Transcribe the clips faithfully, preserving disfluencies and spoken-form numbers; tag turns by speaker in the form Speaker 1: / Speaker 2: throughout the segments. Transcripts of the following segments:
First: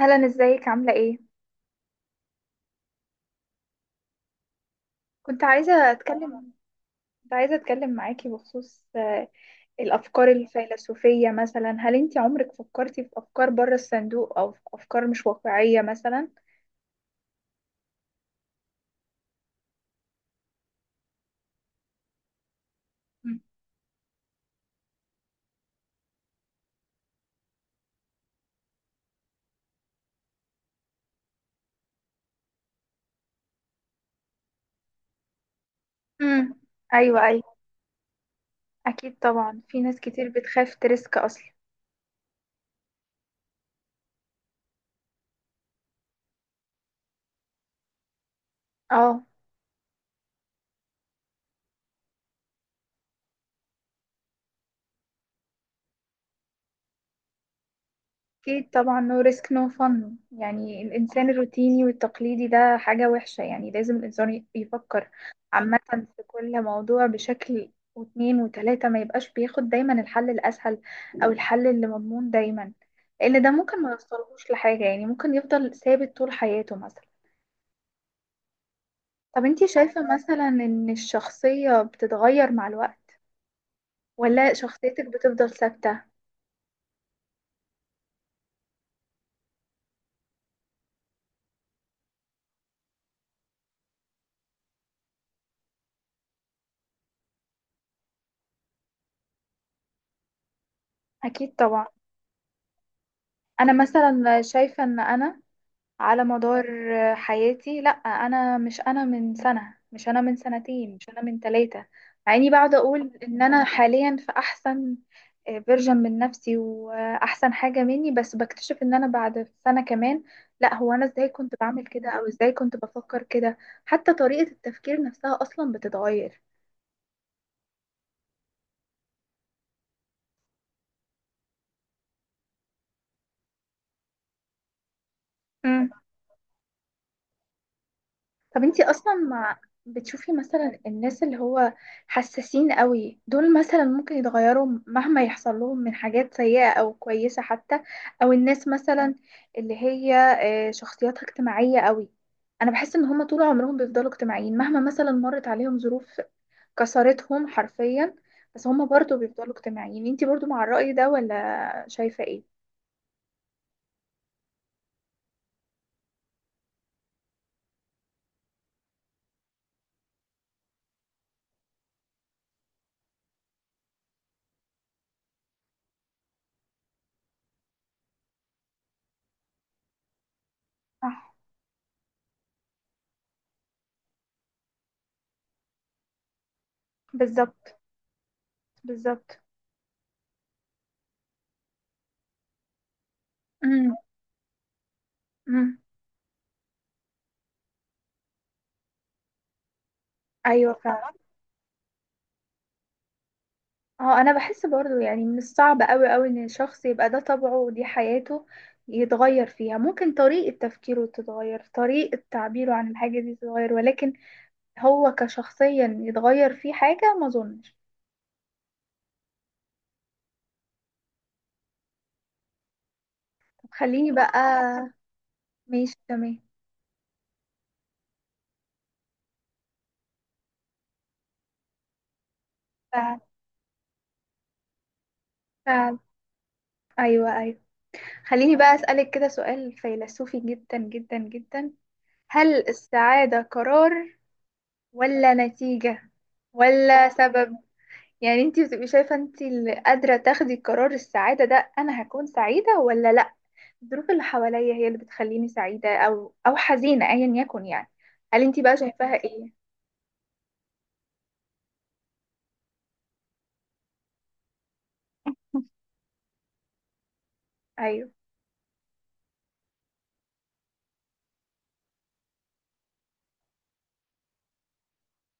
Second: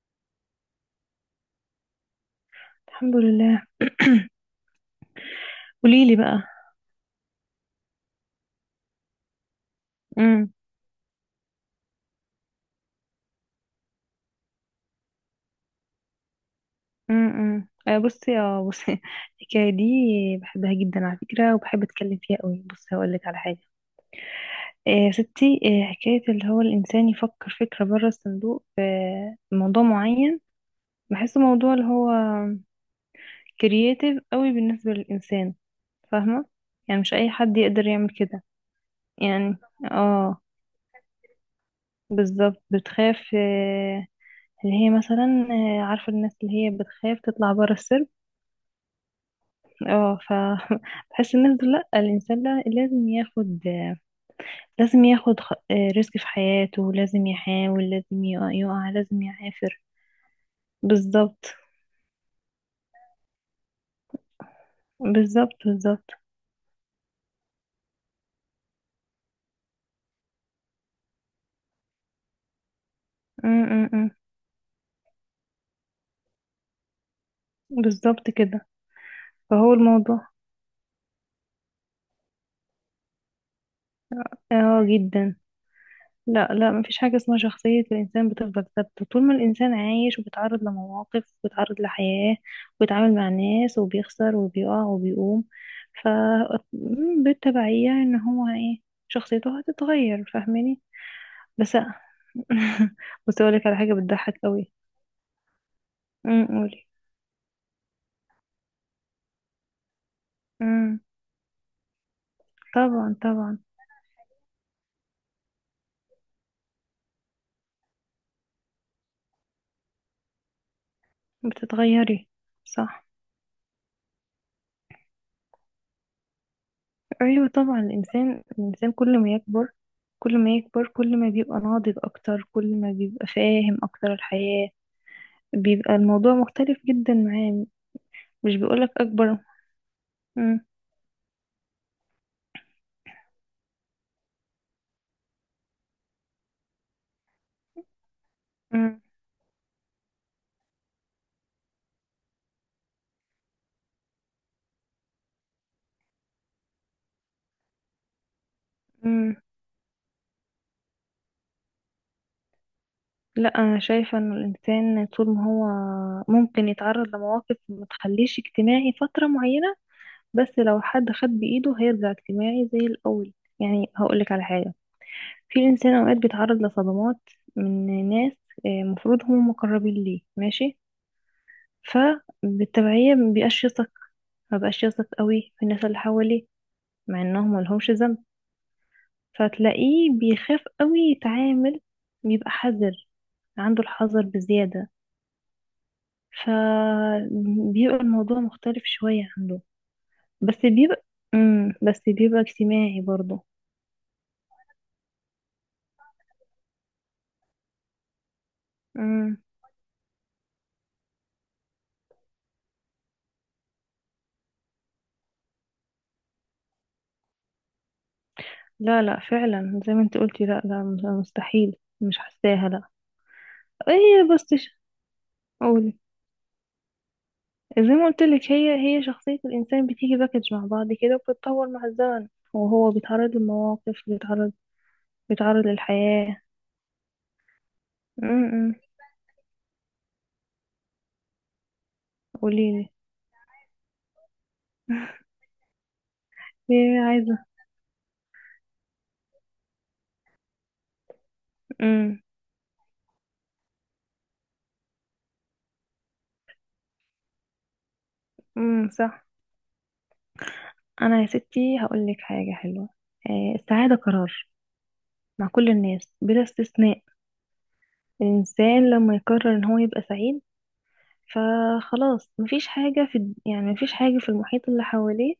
Speaker 1: هلا ازيك عاملة ايه؟
Speaker 2: الحمد لله.
Speaker 1: كنت عايزة
Speaker 2: قولي لي بقى.
Speaker 1: اتكلم كنت عايزة اتكلم معاكي بخصوص آه، الافكار
Speaker 2: امم
Speaker 1: الفيلسوفية، مثلا هل انت عمرك فكرتي في افكار بره الصندوق او في افكار مش واقعية مثلا؟
Speaker 2: امم آه، بصي، اه بصي الحكايه دي بحبها جدا على فكره، وبحب اتكلم فيها قوي. بصي، هقول لك على حاجه. آه، يا ستي، آه، حكايه اللي هو الانسان يفكر فكره بره الصندوق في موضوع معين. بحسه موضوع اللي هو كرييتيف قوي بالنسبه للانسان.
Speaker 1: امم.
Speaker 2: فاهمه؟ يعني مش
Speaker 1: ايوه،
Speaker 2: اي
Speaker 1: ايوه.
Speaker 2: حد يقدر يعمل كده.
Speaker 1: اكيد
Speaker 2: يعني
Speaker 1: طبعا في ناس كتير
Speaker 2: اه
Speaker 1: بتخاف تريسك اصلا.
Speaker 2: بالظبط. بتخاف، آه، اللي هي مثلا، آه، عارفه الناس اللي هي بتخاف تطلع بره السرب.
Speaker 1: اه.
Speaker 2: اه ف بحس الناس دول، لا، الانسان، لا، لازم ياخد، لازم ياخد خ- آه، ريسك في حياته، لازم يحاول، لازم يقع,
Speaker 1: أكيد
Speaker 2: يقع
Speaker 1: طبعا،
Speaker 2: لازم
Speaker 1: no risk no
Speaker 2: يعافر.
Speaker 1: fun، يعني الإنسان
Speaker 2: بالظبط.
Speaker 1: الروتيني والتقليدي ده حاجة وحشة، يعني لازم الإنسان ي- يفكر
Speaker 2: بالظبط.
Speaker 1: عامة
Speaker 2: بالظبط.
Speaker 1: في كل موضوع بشكل واتنين وتلاتة، ما يبقاش بياخد دايما الحل الأسهل أو الحل اللي مضمون دايما، لأن
Speaker 2: م-
Speaker 1: ده ممكن
Speaker 2: م-
Speaker 1: ما
Speaker 2: م.
Speaker 1: يوصلهوش لحاجة، يعني ممكن يفضل ثابت طول حياته مثلا.
Speaker 2: بالظبط كده.
Speaker 1: طب انتي
Speaker 2: فهو
Speaker 1: شايفة
Speaker 2: الموضوع.
Speaker 1: مثلا إن الشخصية بتتغير مع الوقت، ولا
Speaker 2: اه،
Speaker 1: شخصيتك
Speaker 2: جدا.
Speaker 1: بتفضل ثابتة؟
Speaker 2: لا، لا، مفيش حاجة اسمها شخصية الإنسان بتفضل ثابتة طول ما الإنسان عايش وبيتعرض لمواقف وبيتعرض لحياة وبيتعامل مع ناس وبيخسر وبيقع وبيقوم. ف م- بالتبعية إن هو إيه، شخصيته هتتغير. فاهماني؟
Speaker 1: أكيد
Speaker 2: بس
Speaker 1: طبعا.
Speaker 2: بس أقولك
Speaker 1: أنا
Speaker 2: على حاجة بتضحك
Speaker 1: مثلا
Speaker 2: قوي.
Speaker 1: شايفة إن أنا على
Speaker 2: أمم،
Speaker 1: مدار
Speaker 2: قولي.
Speaker 1: حياتي، لا انا مش انا من سنة، مش انا من سنتين،
Speaker 2: أمم.
Speaker 1: مش انا من ثلاثة. مع اني بقعد
Speaker 2: طبعا،
Speaker 1: اقول ان
Speaker 2: طبعا.
Speaker 1: انا حاليا في احسن فيرجن من نفسي واحسن حاجة مني، بس بكتشف ان انا بعد سنة كمان لا، هو انا ازاي كنت بعمل كده او
Speaker 2: بتتغيري.
Speaker 1: ازاي كنت
Speaker 2: صح.
Speaker 1: بفكر كده. حتى طريقة التفكير نفسها اصلا بتتغير.
Speaker 2: ايوه، طبعا الانسان، الانسان كل ما يكبر، كل ما يكبر، كل ما بيبقى ناضج اكتر، كل ما بيبقى فاهم اكتر الحياة، بيبقى الموضوع مختلف جدا معاه. مش
Speaker 1: طب انتي
Speaker 2: بيقولك
Speaker 1: اصلا
Speaker 2: اكبر.
Speaker 1: مع بتشوفي
Speaker 2: مم.
Speaker 1: مثلا الناس اللي هو حساسين قوي دول، مثلا ممكن يتغيروا مهما يحصل لهم من حاجات سيئة او كويسة حتى؟ او الناس
Speaker 2: مم.
Speaker 1: مثلا اللي هي آه، شخصياتها اجتماعية قوي، انا بحس ان هما طول عمرهم بيفضلوا اجتماعيين مهما مثلا مرت عليهم ظروف كسرتهم حرفيا، بس هما برضو
Speaker 2: مم.
Speaker 1: بيفضلوا اجتماعيين، انتي برضو مع الرأي ده ولا شايفة ايه؟
Speaker 2: لا، انا شايفة ان الانسان طول ما هو ممكن يتعرض لمواقف ما تخليش اجتماعي فترة معينة، بس لو حد خد بايده هيرجع اجتماعي زي الاول. يعني هقولك على حاجة. في انسان اوقات بيتعرض لصدمات من ناس آه، مفروض هم مقربين ليه. ماشي.
Speaker 1: صح.
Speaker 2: فبالتبعية مبيبقاش يثق، مبقاش يثق قوي في الناس اللي حواليه، مع انهم
Speaker 1: بالظبط،
Speaker 2: ملهمش ذنب.
Speaker 1: بالظبط.
Speaker 2: فتلاقيه بيخاف قوي يتعامل، بيبقى حذر، عنده
Speaker 1: امم،
Speaker 2: الحذر بزيادة.
Speaker 1: امم.
Speaker 2: فبيبقى الموضوع مختلف شوية عنده. بس
Speaker 1: ايوه،
Speaker 2: بيبقى.
Speaker 1: فعلا.
Speaker 2: مم. بس بيبقى اجتماعي برضه.
Speaker 1: اه، انا بحس برضو يعني من الصعب قوي قوي ان الشخص يبقى ده طبعه ودي حياته،
Speaker 2: مم.
Speaker 1: يتغير فيها ممكن طريقة تفكيره تتغير، طريقة تعبيره عن الحاجة دي تتغير، ولكن هو كشخصيا يتغير فيه حاجة، ما اظنش.
Speaker 2: لا، لا، فعلا زي ما انت قلتي. لا، لا، مستحيل. مش حاساها. لا.
Speaker 1: طب خليني
Speaker 2: ايه؟
Speaker 1: بقى.
Speaker 2: بس ش-
Speaker 1: ماشي
Speaker 2: قولي.
Speaker 1: تمام.
Speaker 2: زي ما قلت لك، هي هي شخصية الإنسان بتيجي باكج مع بعض كده، وبتتطور مع الزمن، وهو
Speaker 1: فعلا،
Speaker 2: بيتعرض لمواقف، بيتعرض بيتعرض
Speaker 1: فعلا.
Speaker 2: للحياة.
Speaker 1: ايوه، ايوه. خليني بقى
Speaker 2: امم.
Speaker 1: اسألك كده سؤال فيلسوفي جدا جدا جدا، هل
Speaker 2: قوليلي.
Speaker 1: السعادة قرار ولا نتيجة
Speaker 2: ايه؟
Speaker 1: ولا
Speaker 2: عايزة؟
Speaker 1: سبب؟ يعني انتي بتبقي شايفة انتي اللي قادرة تاخدي قرار السعادة ده، انا
Speaker 2: امم
Speaker 1: هكون سعيدة ولا لا؟ الظروف اللي حواليا هي اللي بتخليني سعيدة او او حزينة، ايا يكن يعني. هل انتي بقى
Speaker 2: امم
Speaker 1: شايفاها
Speaker 2: صح.
Speaker 1: ايه؟
Speaker 2: أنا يا ستي هقولك حاجة حلوة. آه السعادة قرار مع كل الناس بلا استثناء.
Speaker 1: ايوه.
Speaker 2: الإنسان لما يقرر إن هو يبقى سعيد، فخلاص مفيش حاجة في الد- يعني مفيش حاجة في المحيط اللي حواليه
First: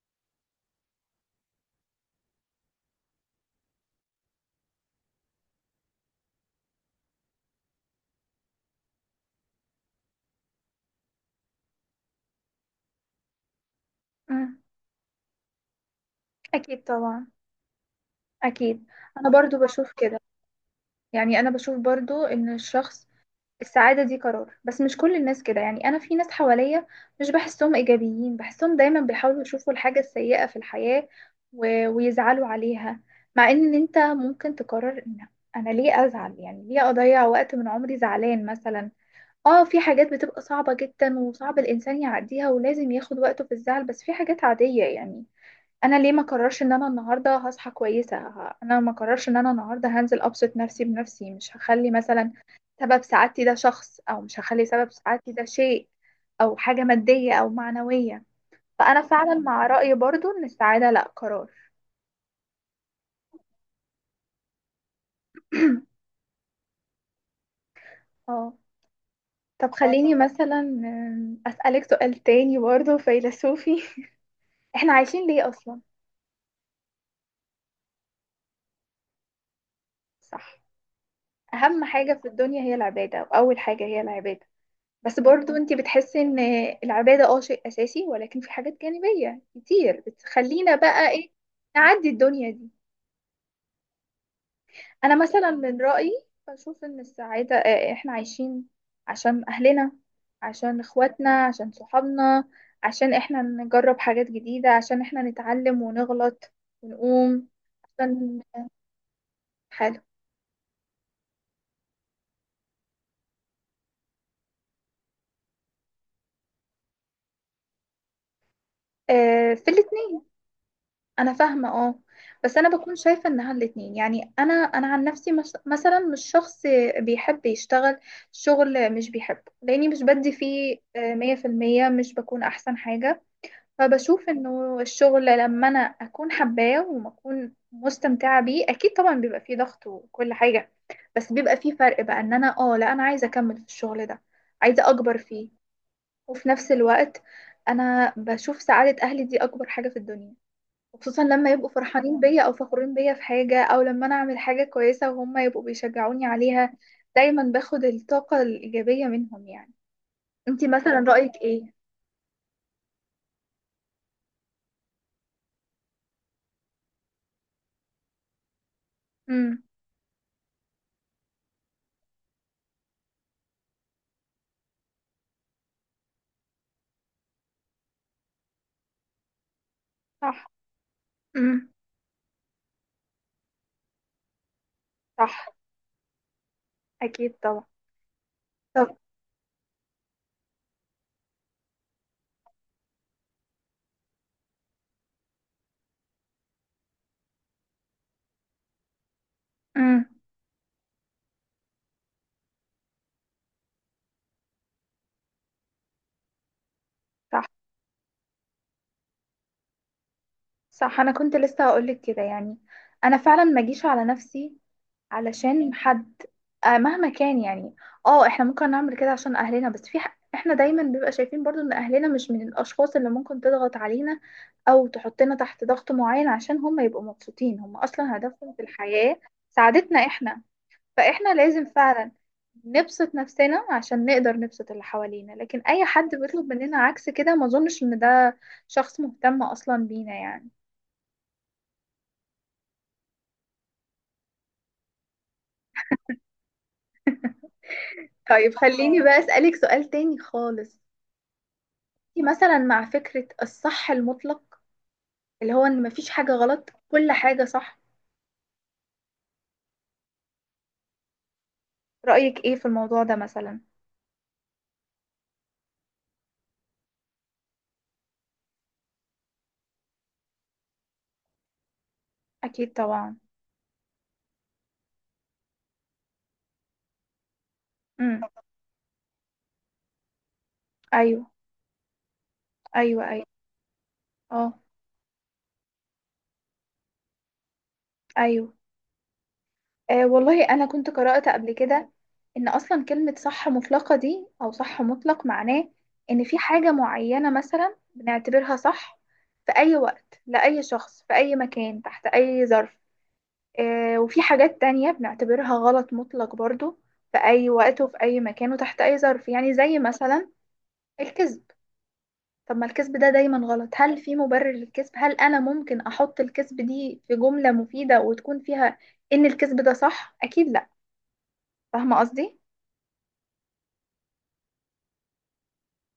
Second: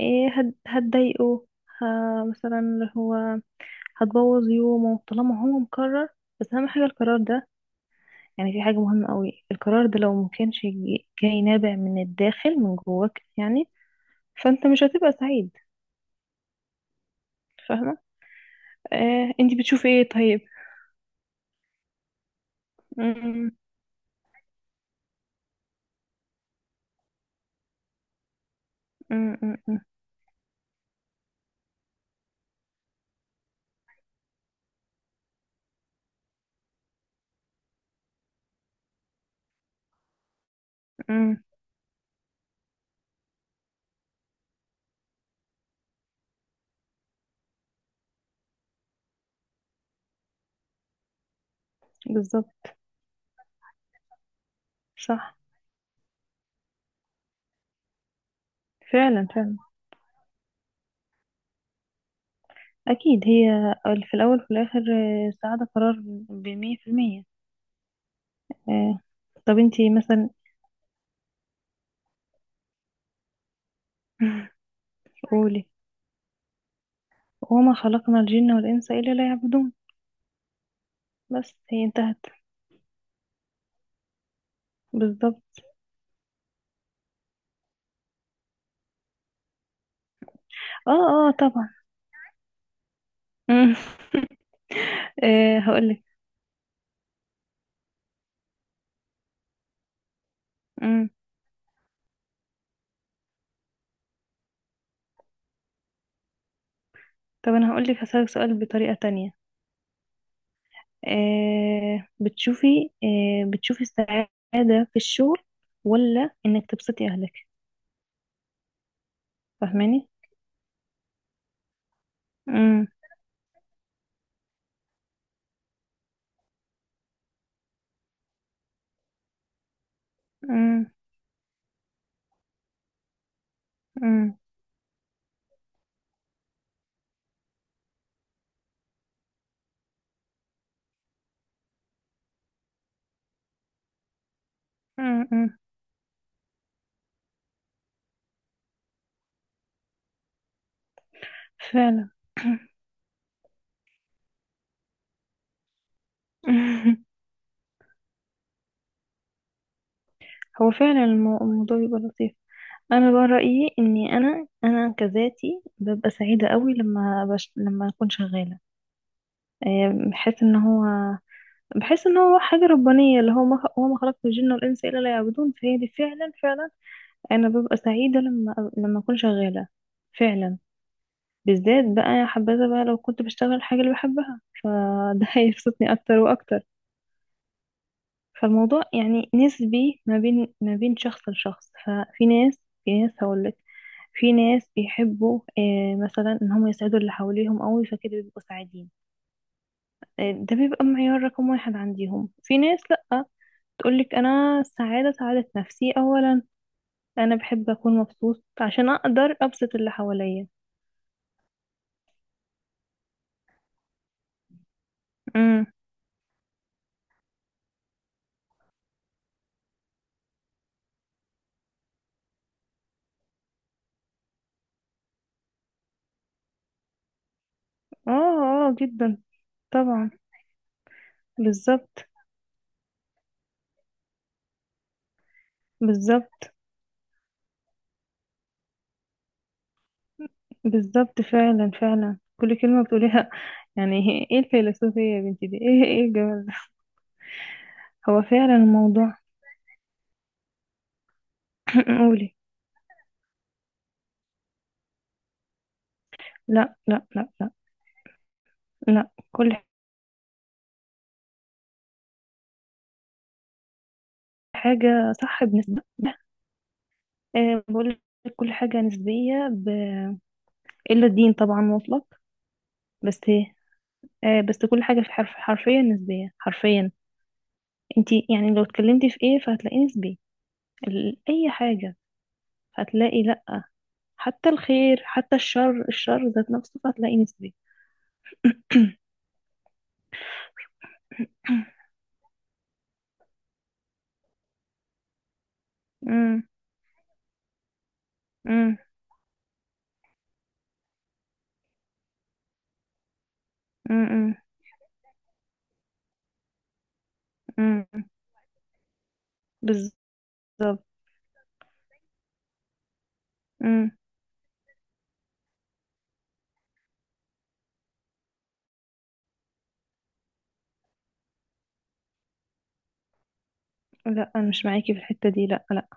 Speaker 2: آه هت- هتضايقه. ه- مثلا اللي هو هتبوظ يومه، طالما هو مقرر. بس اهم حاجه القرار ده. يعني في حاجه مهمه قوي، القرار ده لو مكانش جي- جاي نابع من الداخل، من جواك يعني.
Speaker 1: مم.
Speaker 2: فانت مش هتبقى سعيد.
Speaker 1: اكيد طبعا.
Speaker 2: فاهمه؟
Speaker 1: اكيد. انا
Speaker 2: آه، انتي
Speaker 1: برضو
Speaker 2: بتشوفي
Speaker 1: بشوف
Speaker 2: ايه
Speaker 1: كده،
Speaker 2: طيب؟
Speaker 1: يعني انا بشوف برضو ان الشخص
Speaker 2: أمم.
Speaker 1: السعادة دي قرار، بس مش كل الناس كده. يعني أنا في ناس حواليا مش بحسهم إيجابيين، بحسهم دايما
Speaker 2: أمم.
Speaker 1: بيحاولوا يشوفوا
Speaker 2: أمم.
Speaker 1: الحاجة السيئة في الحياة و... ويزعلوا عليها، مع إن أنت ممكن تقرر إن أنا ليه أزعل؟ يعني ليه أضيع وقت من عمري زعلان مثلا؟ آه، في حاجات بتبقى صعبة جدا
Speaker 2: أمم.
Speaker 1: وصعب الإنسان يعديها ولازم ياخد وقته في الزعل، بس في حاجات عادية يعني. انا ليه ما قررش ان انا النهارده هصحى كويسه، ه- انا ما قررش ان انا النهارده هنزل ابسط نفسي بنفسي، مش هخلي مثلا
Speaker 2: بالظبط.
Speaker 1: سبب سعادتي ده شخص، او مش هخلي سبب سعادتي
Speaker 2: صح.
Speaker 1: ده شيء، او حاجه ماديه او معنويه، فانا
Speaker 2: فعلا،
Speaker 1: فعلا
Speaker 2: فعلا.
Speaker 1: مع رايي برضو ان السعاده لا قرار.
Speaker 2: اكيد هي، في الاول وفي الاخر، آه، السعاده قرار. بمية في المية.
Speaker 1: اه.
Speaker 2: آه. طب
Speaker 1: طب اه
Speaker 2: انتي
Speaker 1: خليني طبعا
Speaker 2: مثلا.
Speaker 1: مثلا، أم، اسالك سؤال تاني برضو فيلسوفي، احنا عايشين ليه
Speaker 2: قولي.
Speaker 1: اصلا؟
Speaker 2: وما خلقنا الجن والانس الا ليعبدون.
Speaker 1: صح،
Speaker 2: بس
Speaker 1: اهم
Speaker 2: هي
Speaker 1: حاجه
Speaker 2: انتهت.
Speaker 1: في الدنيا هي العباده، واول حاجه هي العباده. بس
Speaker 2: بالظبط.
Speaker 1: برضو انت بتحسي ان العبادة اه شيء اساسي، ولكن في حاجات جانبية كتير بتخلينا
Speaker 2: اه،
Speaker 1: بقى ايه
Speaker 2: اه، طبعا.
Speaker 1: نعدي الدنيا دي؟
Speaker 2: مم.
Speaker 1: انا مثلا
Speaker 2: آه
Speaker 1: من
Speaker 2: هقولك.
Speaker 1: رأيي بشوف ان السعادة اه، آه، احنا عايشين عشان اهلنا، عشان
Speaker 2: مم.
Speaker 1: اخواتنا، عشان صحابنا، عشان احنا نجرب حاجات جديدة، عشان احنا نتعلم ونغلط ونقوم،
Speaker 2: طب انا هقولك، هسألك
Speaker 1: عشان
Speaker 2: سؤال بطريقة تانية.
Speaker 1: حاله.
Speaker 2: آه بتشوفي آه بتشوفي السعادة في الشغل، ولا انك تبسطي اهلك؟
Speaker 1: اه، في
Speaker 2: فاهماني؟
Speaker 1: الاتنين. انا فاهمه اه، بس انا
Speaker 2: مم.
Speaker 1: بكون شايفه انها الاتنين، يعني انا انا عن نفسي مس- مثلا مش شخص بيحب يشتغل شغل مش بيحبه، لاني مش بدي فيه
Speaker 2: مم.
Speaker 1: آه، مية في المية، مش بكون احسن حاجه. فبشوف
Speaker 2: مم.
Speaker 1: انه الشغل لما انا اكون حباه وما اكون مستمتعه بيه اكيد طبعا بيبقى فيه ضغط وكل حاجه، بس بيبقى فيه فرق بقى، ان انا اه لا انا عايزه اكمل في الشغل ده، عايزه اكبر
Speaker 2: مم.
Speaker 1: فيه.
Speaker 2: مم.
Speaker 1: وفي نفس الوقت انا بشوف سعاده اهلي دي اكبر حاجه في الدنيا، وخصوصا لما يبقوا
Speaker 2: فعلا.
Speaker 1: فرحانين بيا او فخورين بيا في حاجة، او لما انا اعمل حاجة كويسة وهم يبقوا بيشجعوني عليها. دايما باخد الطاقة الإيجابية منهم يعني. انتي
Speaker 2: هو
Speaker 1: مثلا
Speaker 2: فعلا
Speaker 1: رأيك
Speaker 2: المو-
Speaker 1: ايه؟
Speaker 2: الموضوع بيبقى لطيف. انا بقى رأيي اني انا انا كذاتي ببقى سعيدة قوي لما بش... لما اكون شغالة.
Speaker 1: امم،
Speaker 2: آه، بحس ان هو بحس ان هو حاجة ربانية، اللي هو ما هو ما خلقت الجن والانس الا ليعبدون. فهي دي فعلا، فعلا انا ببقى سعيدة لما لما اكون شغالة.
Speaker 1: صح.
Speaker 2: فعلا.
Speaker 1: امم،
Speaker 2: بالذات بقى يا حبذا بقى لو كنت بشتغل الحاجة اللي بحبها. فده
Speaker 1: صح.
Speaker 2: هيبسطني اكتر واكتر.
Speaker 1: اكيد طبعا.
Speaker 2: فالموضوع
Speaker 1: طب.
Speaker 2: يعني نسبي ما بين ما بين شخص لشخص. ففي ناس، في ناس هقولك، في ناس بيحبوا، آه، مثلا ان هم يسعدوا اللي حواليهم قوي، فكده بيبقوا سعيدين.
Speaker 1: امم،
Speaker 2: آه، ده بيبقى معيار رقم واحد عندهم. في ناس، لا، تقولك أنا السعادة سعادة نفسي أولا. أنا
Speaker 1: صح،
Speaker 2: بحب أكون مبسوط عشان أقدر أبسط اللي حواليا.
Speaker 1: صح. انا كنت لسه هقولك كده، يعني انا فعلا ما اجيش على نفسي
Speaker 2: امم.
Speaker 1: علشان حد، آه مهما كان يعني. اه، احنا ممكن نعمل كده عشان اهلنا، بس في ح... احنا دايما بيبقى شايفين برضو ان اهلنا مش من الاشخاص اللي ممكن تضغط علينا، او تحطنا تحت ضغط معين عشان هم يبقوا مبسوطين. هم
Speaker 2: اه،
Speaker 1: اصلا هدفهم في
Speaker 2: اه، جدا.
Speaker 1: الحياة سعادتنا
Speaker 2: طبعا.
Speaker 1: احنا، فاحنا لازم
Speaker 2: بالظبط.
Speaker 1: فعلا نبسط نفسنا عشان نقدر نبسط اللي حوالينا، لكن اي حد
Speaker 2: بالظبط.
Speaker 1: بيطلب مننا عكس كده ما اظنش ان ده شخص مهتم اصلا بينا يعني.
Speaker 2: بالظبط. فعلا، فعلا كل كلمة بتقوليها يعني. ايه الفيلسوفية يا بنتي دي، ايه، ايه الجمال ده. هو
Speaker 1: طيب
Speaker 2: فعلا
Speaker 1: خليني
Speaker 2: الموضوع
Speaker 1: بقى اسألك سؤال تاني خالص.
Speaker 2: قولي.
Speaker 1: مثلا مع فكرة الصح المطلق، اللي هو ان مفيش حاجة غلط،
Speaker 2: لا، لا،
Speaker 1: كل
Speaker 2: لا،
Speaker 1: حاجة
Speaker 2: لا.
Speaker 1: صح،
Speaker 2: لا، كل
Speaker 1: رأيك ايه في الموضوع ده مثلا؟
Speaker 2: حاجة صح بنسبة. أه، بقول لك كل حاجة نسبية ب... إلا الدين طبعا مطلق.
Speaker 1: اكيد طبعا.
Speaker 2: بس إيه؟ آه، بس كل حاجة، في حرف حرفيا، نسبية حرفيا.
Speaker 1: امم.
Speaker 2: انتي يعني لو اتكلمتي في ايه فهتلاقيه نسبي. ال-
Speaker 1: ايوه،
Speaker 2: اي حاجة
Speaker 1: ايوه،
Speaker 2: هتلاقي،
Speaker 1: ايوه.
Speaker 2: لا، حتى
Speaker 1: اه.
Speaker 2: الخير، حتى الشر، الشر ذات نفسه فهتلاقي نسبي.
Speaker 1: ايوه. آه والله انا كنت قرأت قبل كده ان اصلا كلمة صح مطلقة دي او صح مطلق معناه ان في
Speaker 2: مم،
Speaker 1: حاجة معينة مثلا بنعتبرها
Speaker 2: مم،
Speaker 1: صح في اي وقت لأي شخص في اي مكان تحت اي ظرف،
Speaker 2: مم،
Speaker 1: آه، وفي
Speaker 2: مم،
Speaker 1: حاجات تانية بنعتبرها غلط مطلق برضو في أي وقت
Speaker 2: مم.
Speaker 1: وفي أي مكان وتحت أي ظرف، يعني زي
Speaker 2: بز...
Speaker 1: مثلا الكذب. طب ما الكذب ده دايما غلط،
Speaker 2: مم.
Speaker 1: هل في مبرر للكذب؟ هل أنا ممكن أحط الكذب دي في جملة مفيدة وتكون فيها إن الكذب ده صح؟ أكيد لأ. فاهمة قصدي؟
Speaker 2: لا، انا مش معاكي في الحتة دي. لا، لا،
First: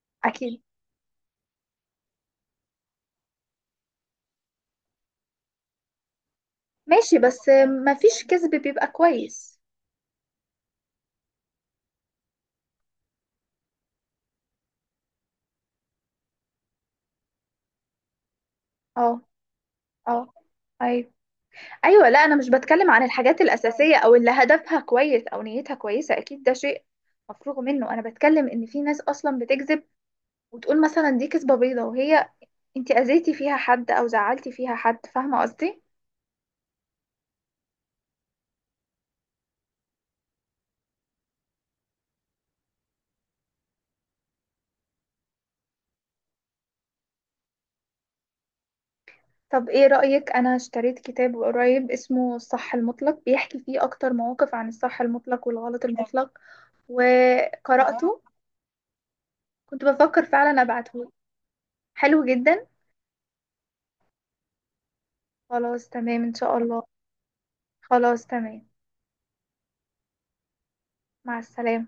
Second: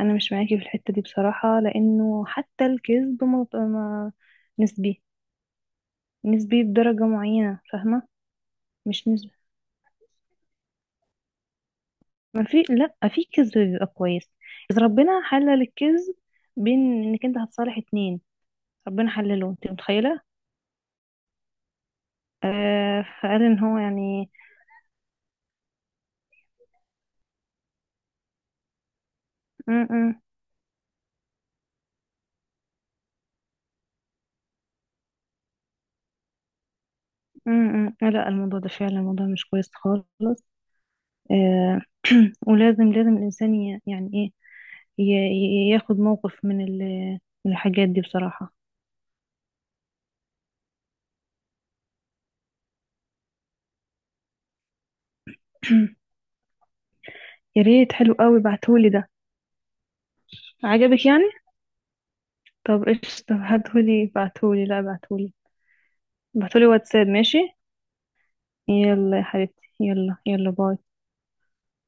Speaker 2: انا مش معاكي
Speaker 1: أكيد.
Speaker 2: في الحتة دي بصراحة، لانه حتى الكذب ما... ما... نسبي. نسبي بدرجة
Speaker 1: ماشي، بس
Speaker 2: معينة.
Speaker 1: آه،
Speaker 2: فاهمة؟
Speaker 1: مفيش كذب بيبقى
Speaker 2: مش نسبي.
Speaker 1: كويس.
Speaker 2: ما في، لا، في كذب بيبقى كويس. اذا ربنا حلل الكذب بين، انك انت هتصالح اتنين، ربنا
Speaker 1: اه،
Speaker 2: حلله، انت متخيله؟
Speaker 1: اه. أيوة، ايوه. لا، انا مش بتكلم
Speaker 2: آه
Speaker 1: عن الحاجات
Speaker 2: فقال ان هو
Speaker 1: الاساسيه او
Speaker 2: يعني.
Speaker 1: اللي هدفها كويس او نيتها كويسه، اكيد ده شيء مفروغ منه. انا بتكلم ان في ناس اصلا
Speaker 2: م
Speaker 1: بتكذب
Speaker 2: -م -م
Speaker 1: وتقول مثلا دي كذبه بيضه، وهي انت اذيتي فيها حد او زعلتي فيها حد، فاهمه قصدي؟
Speaker 2: -م. لا، الموضوع ده فعلا الموضوع مش كويس خالص. آه ولازم، لازم الانسان ي- يعني ايه، ي- ي- ياخد موقف من ال- من الحاجات دي بصراحه.
Speaker 1: طب ايه رايك؟ انا اشتريت كتاب قريب اسمه الصح المطلق بيحكي فيه اكتر مواقف عن الصح المطلق والغلط المطلق
Speaker 2: يا ريت، حلو
Speaker 1: وقراته.
Speaker 2: قوي، بعتهولي ده.
Speaker 1: كنت بفكر فعلا
Speaker 2: عجبك
Speaker 1: ابعتهولك.
Speaker 2: يعني؟
Speaker 1: حلو جدا.
Speaker 2: طب ايش، طب هاتهولي، بعتهولي، لا، بعتهولي.
Speaker 1: خلاص تمام ان شاء
Speaker 2: بعتهولي
Speaker 1: الله.
Speaker 2: واتساب، ماشي.
Speaker 1: خلاص تمام.
Speaker 2: يلا يا حبيبتي، يلا، يلا، باي.
Speaker 1: مع السلامه.